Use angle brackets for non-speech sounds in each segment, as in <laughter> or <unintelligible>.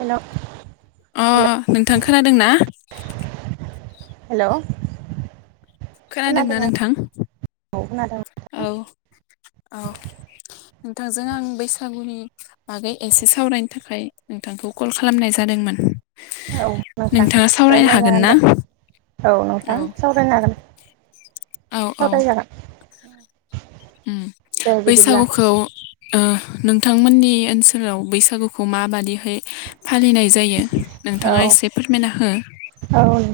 Hello. अ नोंथां खोनादोंना? हेलौ खोनादोंना नोंथां? औ खोनादों औ औ नोंथांजों आं बैसागुनि बागै एसे सावरायनो थाखाय नोंथांखौ कल खालामनाय जादोंमोन। औ नोंथां नोंथाङा सावरायनो रायलाय हागोन जागोन ना दे औ नोंथां सावरायनो हागोन। औ सावराय जागोन। ओम बैसागुखौ ओ ओ नोंथांमोननि ओनसोलाव बैसागुखौ माबादिहै फालिनाय जायो औ नोंथाङा इसे फोरमायना हो।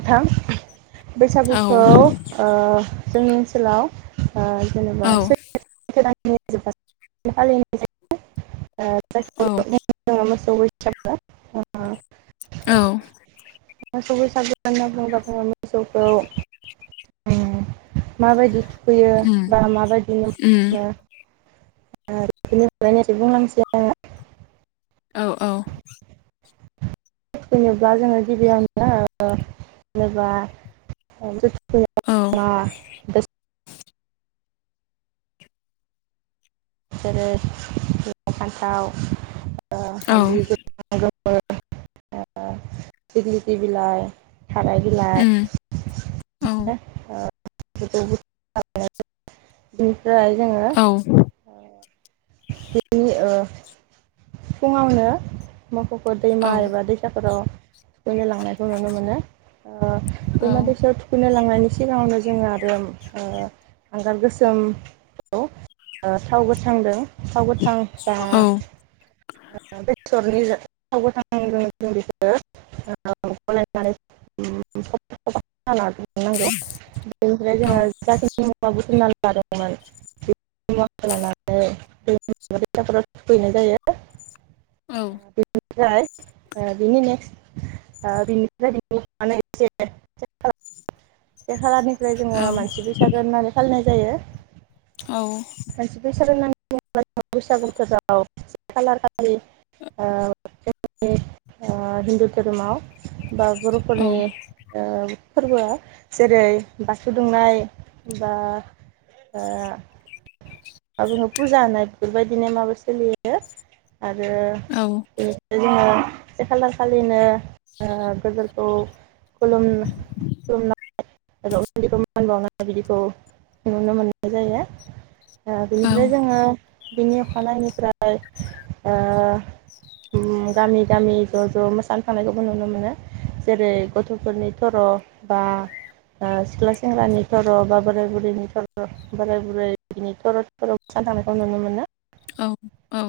थां औ बैसागुखौ ओ जोंनि ओनसोलाव ओ जेनेबा औ <unintelligible> औ <unintelligible> औ <unintelligible> <unintelligible> अ मोसौ बैसागु होनना बुंङोबा जोङो मोसौखौ ओम माबायदि फैयो उम बा माबायदिनो उम खालामो बिनो हलायनाय बुंलांसै आङो औ औ थुखैनोब्ला जोङो गिबियावनो ओ जेनेबा औ <unintelligible> <unintelligible> जेरै लाउ फानथाव ओ औ हालदि <unintelligible> <unintelligible> दिगलिथि बिलाइ थाराय बिलाइ उम औ ओ <unintelligible> फ्राय जोङो औ बिनि ओ फुङावनो मोखौखो औ दैमा एबा दैसाफोराव थुखैनो लांनायखौ नुनो मोनो ओ औ दैमा-दैसायाव थुखैनो लांनायनि सिगाङावनो ज जोङो आरो ओ हांगार गोसोमखौ ओ थाव गोथांदों थाव गोथां दा औ बेसरनि थाव गोथां जों <unintelligible> नांगौ बेनिफ्राय औ जोङो जाखिनि मुवा बुथुमना लादोंमोन बेफोर मुवाफोरखौ लानानै दैमा एबा दैसाफोराव थुखैनाय जायो। <inaudible> औ। बिनिफ्राय बिनि नेक्स्ट ओ बिनिफ्राय <unintelligible> ओमफ्राय जोङो मानसि बैसागो होननानै फालिनाय। जायो। मानसि बैसागो <unintelligible> बैसागु बोथोराव खालार खालि ओ हिन्दु धोरोमाव बा गुरुफोरनि ओ। फोरबोआ जेरै बाथौ दुमनाय बा ओ मा बुङो फुजा होनाय बेफोरबायदिनो माबा सोलियो। यो आरो जोङो। से खालार खालिनो ओ गोदोरखौ खुलुम खुलुमना <unintelligible> मान बावनाय बिदिखौ नुनो मोननाय जायो बिनिफ्राय जोङो। बिनि अखानायैनिफ्राय ओ गामि गामि ज' ज' मोसानो थांनायखौबो नुनो मोनो जेरै गथ'फोरनि सर' बा सिख्ला सेंग्रानि थर' बा बोराय बुरैनि थर' बोराय बुरैनि थर' थ सान थांनायखौ नुनो मोनो औ औ।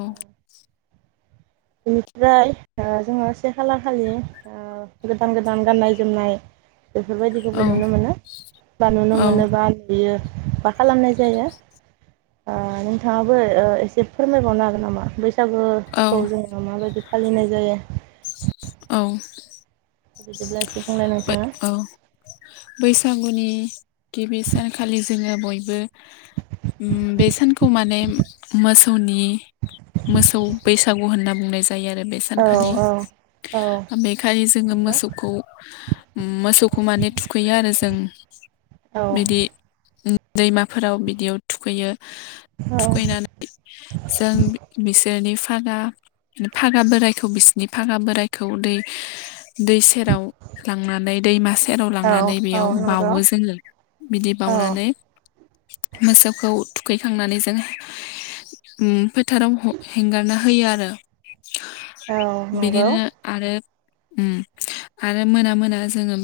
बेनिफ्राय जोङो से खालार खालि गोदान गोदान गाननाय- जोमनाय बेफोरबायदिखौबो नुनो मोनो बा नुनो औ मोनो बा नुयो मा खालामनाय जायो नोंथाङाबो ओ एसे फोरमायबावनो हागोन नामा बे बैसागोखौ औ जोङो माबायदि फालिनाय जायो। औ। बिदिब्ला बुंलाय नोंथाङा औ बैसागुनि गिबि सानखालि जोङो बयबो बे सानखौ माने मोसौनि मोसौ बैसागु होनना बुंनाय जायो जायो आरो बे औ सानखालि औ बेखालि जोङो नंगौ मोसौखौ मोसौखौ माने थुखैयो आरो जों औ बिदि दैमाफोराव बिदियाव थुखैयो औ थुखैनानै जों बिसोर नि फागा फागा बोरायखौ बिसिनि फागा बोरायखौ दै दै सेराव लांनानै दैमा सेराव लांनानै औ बेयाव नंगौ बावो जोङो बिदि औ बाउनानै मोसौखौ थुखैखांनानै जों उम फोथाराव ह हेंगारना होयो आरो औ नंगौ बिदिनो आरो उम आरो मोना मोना जोङो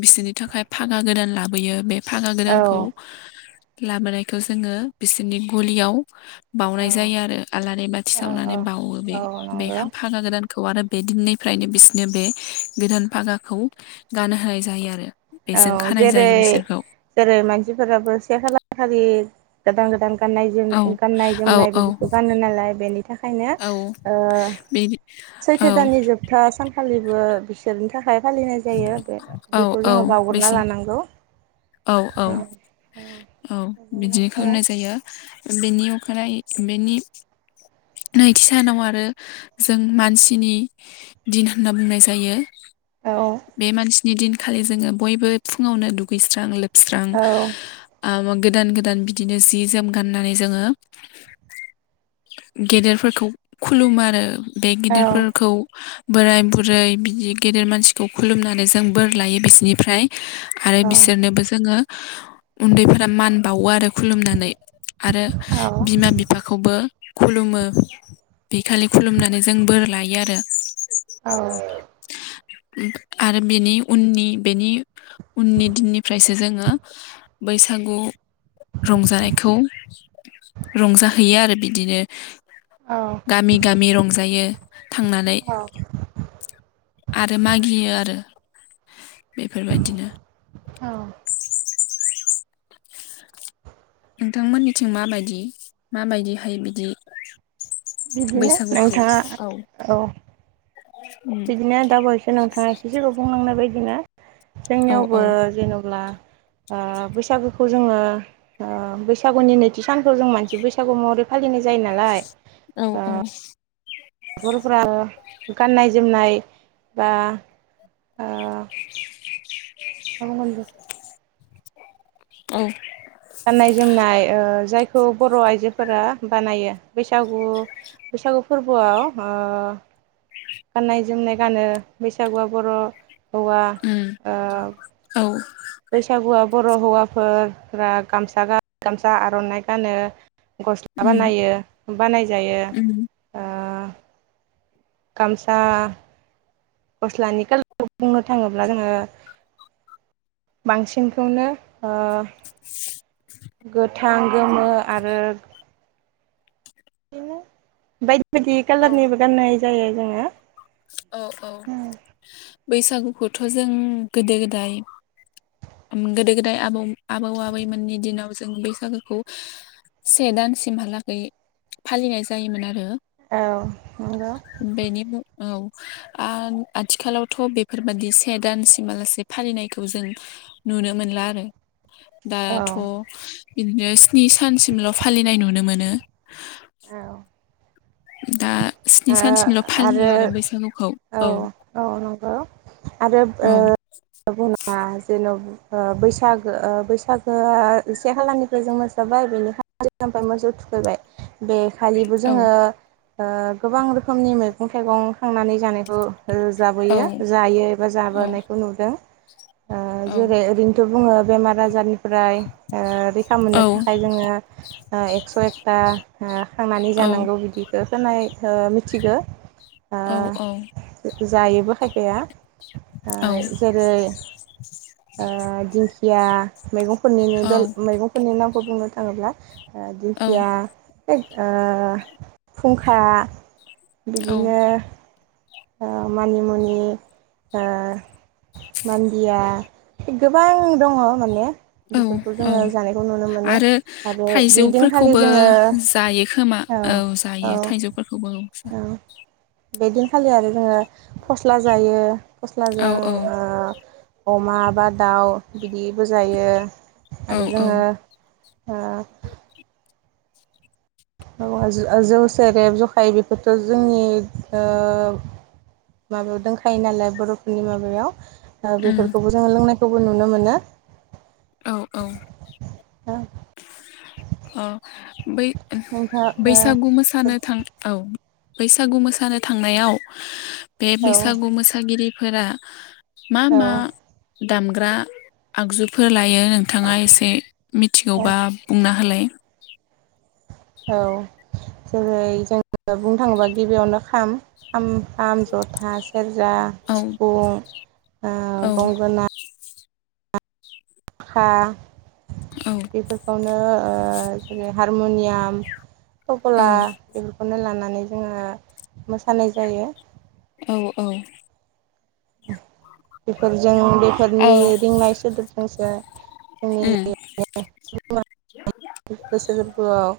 बिसोरनि थाखाय फागा गोदान लाबोयो बे फागा औ गोदानखौ लाबोनायखौ जोङो बिसोरनि गलियाव औ बावनाय जायो आरो आलारि बाथि औ सावनानै बावो बे औ बे नंगौ फागा गोदान खौ आरो बे दिननिफ्रायनो बिसिनो बे गोदान फागाखौ गानहोनाय जायो आरो बेजों औ खानाय जेरै जायो बिसोरखौ जेरै मानसिफोराबो से खालार खालि गोदान गोदान गाननाय जोम औ गाननाय औ जोमनाय औ बेफोरखौ गानो नालाय बेनि खायनो औ ओ बिदि औ सैथो दाननि जोबथा सान खालिबो बिसोरनि था खाय फालिनाय जायो बे बेखौ जोङो गुरना लानांगौ औ औ औ-औ-औ बिदिनो खालामनाय जायो बेनि अखानायै बेनि नैथि सानाव आरो जों मानसिनि दिन होनना बुंनाय जायो बे मानसि नि दिनखालि जोङो बयबो फुङावनो दुगै स्रां लो बस्रां औ आ मा गोदान गोदान बिदिनो जि जोम गाननानै जोङो गेदेरफोरखौ खुलुमो आरो बे गिदिरफोरखौ बोराय बुरै बिदि गेदेर मानसिखौ खुलुमनानै जों बोर लायो बिसोरनिफ्राय औ बो जोङो उन्दैफोरा मान बावो आरो खुलुमनानै आरो बिमा बिफाखौबो खुलुमो बे खालि खुलुमनानै जों बोर लायो आरो औ आरो बेनि उननि बेनि उननि दिननि फ्रायसो जोङो बैसागु रंजानायखौ रंजाहैयो आरो बिदिनो औ गामि गामि रंजायो थांनानै औ आरो मागियो आरो बेफोरबायदिनो औ नोंथांमोननिथिं माबायदि माबायदिहाय बिदि बिदिनो नोंथाङा औ उम बिदिनो दा बावैसो नोंथाङा एसे सिगाङाव बुंलांनाय बायदि बिदिनो औ जोंनियावबो औ जेनब्ला ओ बैसागुखौ जोङो ओ बैसागुनि नैथि सानखौ जों मानसि बैसागु महरै फालिनाय जायो नालाय औ औ नखरफोरा गाननाय जोमनाय बा <inaudible> दा मा खामदों औ गाननाय जोमनाय ओ जाय खौ बर' आइजोफोरा बानायो बैसागु बैसागु फोरबोआव ओ गाननाय जोमनाय गानो बैसागुआ बर' हौवा उम ओ औ बैसागुआ बर' हौवाफोरा गामसा गा गामसा आर'नाइ गानो गस्ला उम बानायो बानायजायो उम ओ गामसा गस्लानि खालारखौ बुंनो थाङोब्ला जोङो बांसिनखौनो ओ <inaudible> गोथां गोमो आरो बायदि बायदि औ कालारनिबो गाननाय जायो जोङो औ औ बैसागुखौथ' जों गोदो गोदाय उम गोदो गोदाय आबौ आबौ आबैमोननि दिनाव जों बैसागुखौ से दानसिमहालागै फालिनाय जायोमोन आरो औ नंगौ बेनि औ आथिखालावथ' बेफोरबादि से दानसिमालासे फालिनायखौ जों नुनो मोनला आरो औ दाथ' बिदि स्नि सानसिमल' फालिनाय नुनो मोनो ओ दा स्नि सानसिमल' फालियो आरो बैसागुखौ औ औ नंगौ आरो ओ औ बुङा जेन' बैसागो बैसागोआ से खालानिफ्राय जों मोसाबाय बेनि खा ओमफ्राय मोसौ थुखैबाय। बे खालिबो औ जोङो ओ गोबां रोखोमनि मैगं थाइगं खांनानै जानायखौ औ जाबोयो जायो एबा औ जाबोनायखौ नुदों। ओ औ जेरै ओरैनोथ' बुङो बेमार आजारनिफ्राय ओ रैखा औ मोननो थाखाय ओ जोङो ओ एकस' एकता खांनानै औ जानांगौ बिदिखो <unintelligible> नाय हो मिथिगो औ औ। जायोबो खायफाया ओ जेरै ओ दिंखि <unintelligible> मैगंफोरनि मैगंफोरनि नाम गुबुनो थाङोब्ला औ दिंखिया बे फुंखा औ बिदिनो मानि मुनि मान्दिया गोबां दङ माने। औ बेफोरखौ औ जोङो जानायखौ नुनो मोनो आरो आरो बिदिनखालि थाइजौफोरखौबो जोङो जायो खोमा औ जायो औ थाइजौफोरखौबो औ बेदिन खाालि आरो जोङो फस्ला जायो। औ फस्लाजों अमा बा दाउ बिदिबो जायो औ आरो औ जोङो हम। म जौ सेरेब जखाय बेफोरथ' जोंनि माबायाव दंखायो नालाय बर'फोरनि माबायाव उम बेफोरखौबो जोङो लोंनाय खौबो नुनो मोनो। औ औ हा अ बै नोंथाङा बैसागु मोसानो थां औ। बैसागु मोसानो थांनायाव बे ओ बैसागु मोसागिरि फोरा मा औ मा दामग्रा आगजुफोर लाय यो नोंथाङा एसे औ मिथिगौबा बुंना होलाय जोहै जों बुंनो थाङोबा गिबियावनो खाम आम खाम, जथा, सेरजा, औ सिफुं ओ औ गंगोना हा औ बेफोरखौनो ओ जेरै हारमुनियाम तबला बेफोरखौनो लानानै जोङो मोसानाय जायो। औ औ <unintelligible> फोरजों औ बेफोरनि रिंनाय सोदोबजोंसो जोंनि उम <unintelligible> गोसो गोरबोआव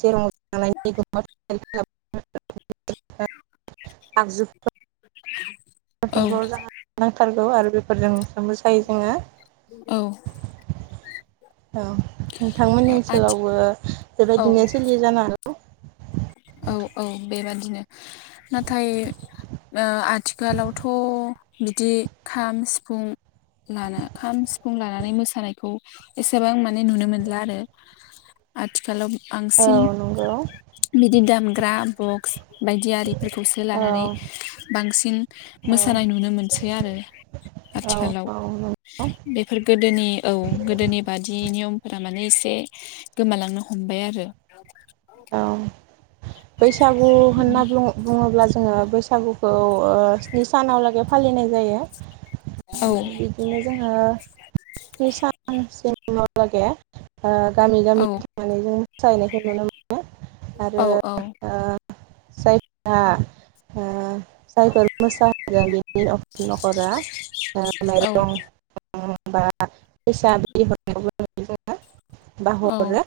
सेराव <unintelligible> आगजुफोर औ बेफोरखौ जाहा <unintelligible> नांथार गौ आरो बेफोरजों दोबो सायो जोङो औ औ नोंथांमोननि आथि ओनसोलावबो औ बेबायदिनो सोलियो जानो <unintelligible> औ औ बेबादिनो नाथाय ओ आथिखालावथ' बिदि खाम सिफुं लाना खाम सिफुं लानानै मोसानायखौ एसेबां माने नुनो मोनला आरो आथिखालाव औ नंगौ इ दामग्रा बक्स बायदि आरिफोरखौसो औ लानानै बांसिन औ मोसानाय नुनो मोनसै आरो औ आथिखालाव औ नंगौ बेफोर गोदोनि औ गोदोनि बादि नियम फोरा माने एसे गोमालांनो हमबाय आरो औ बैसागु होनना बुं बुङोब्ला जोङो बैसागुखौ ओ स्नि सानावलागै फालिनाय जायो औ बिदिनो जोङो स्नि सान सिमाव लगे ओ गामि गामि औ थांनानै जों मोसाहैनायखौ नुनो मोन नो आरो औ ओ जायफोरा ओ जायफोर मोसाहैदों बेनि न'खरा ओ औ माइरं बा फैसा बि <unintelligible> बा औ हरो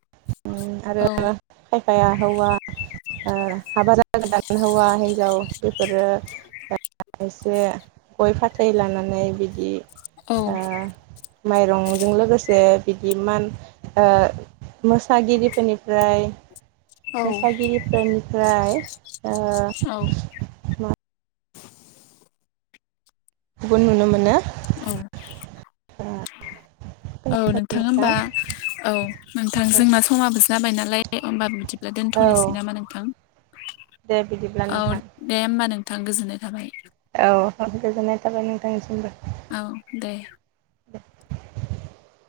उम आरो औ खायफाया हौवा ओ हाबा जागोदान हौवा हिन्जाव बेफोरो एसे गय फाथै लानानै बिदि औ ओ माइरंजों लोगोसे बिदि मान ओ मोस सागिरिफोरनिफ्राय औ मोसागिरिफोरनिफ्राय ओ औ खौबो नुनो मोनो औ औ नोंथां होमबा औ नोंथां जोंना समाबो जाबाय नालाय लाय ओमबा बिदि ब्ला औ दोन्थ'नोसै नामा नोंथां दे बिदिब्ला नोंथां थां गोजोन्नाय थाबाय औ गोजोननाय थाबाय नोंथांनिसिमबो औ दे <inaudible>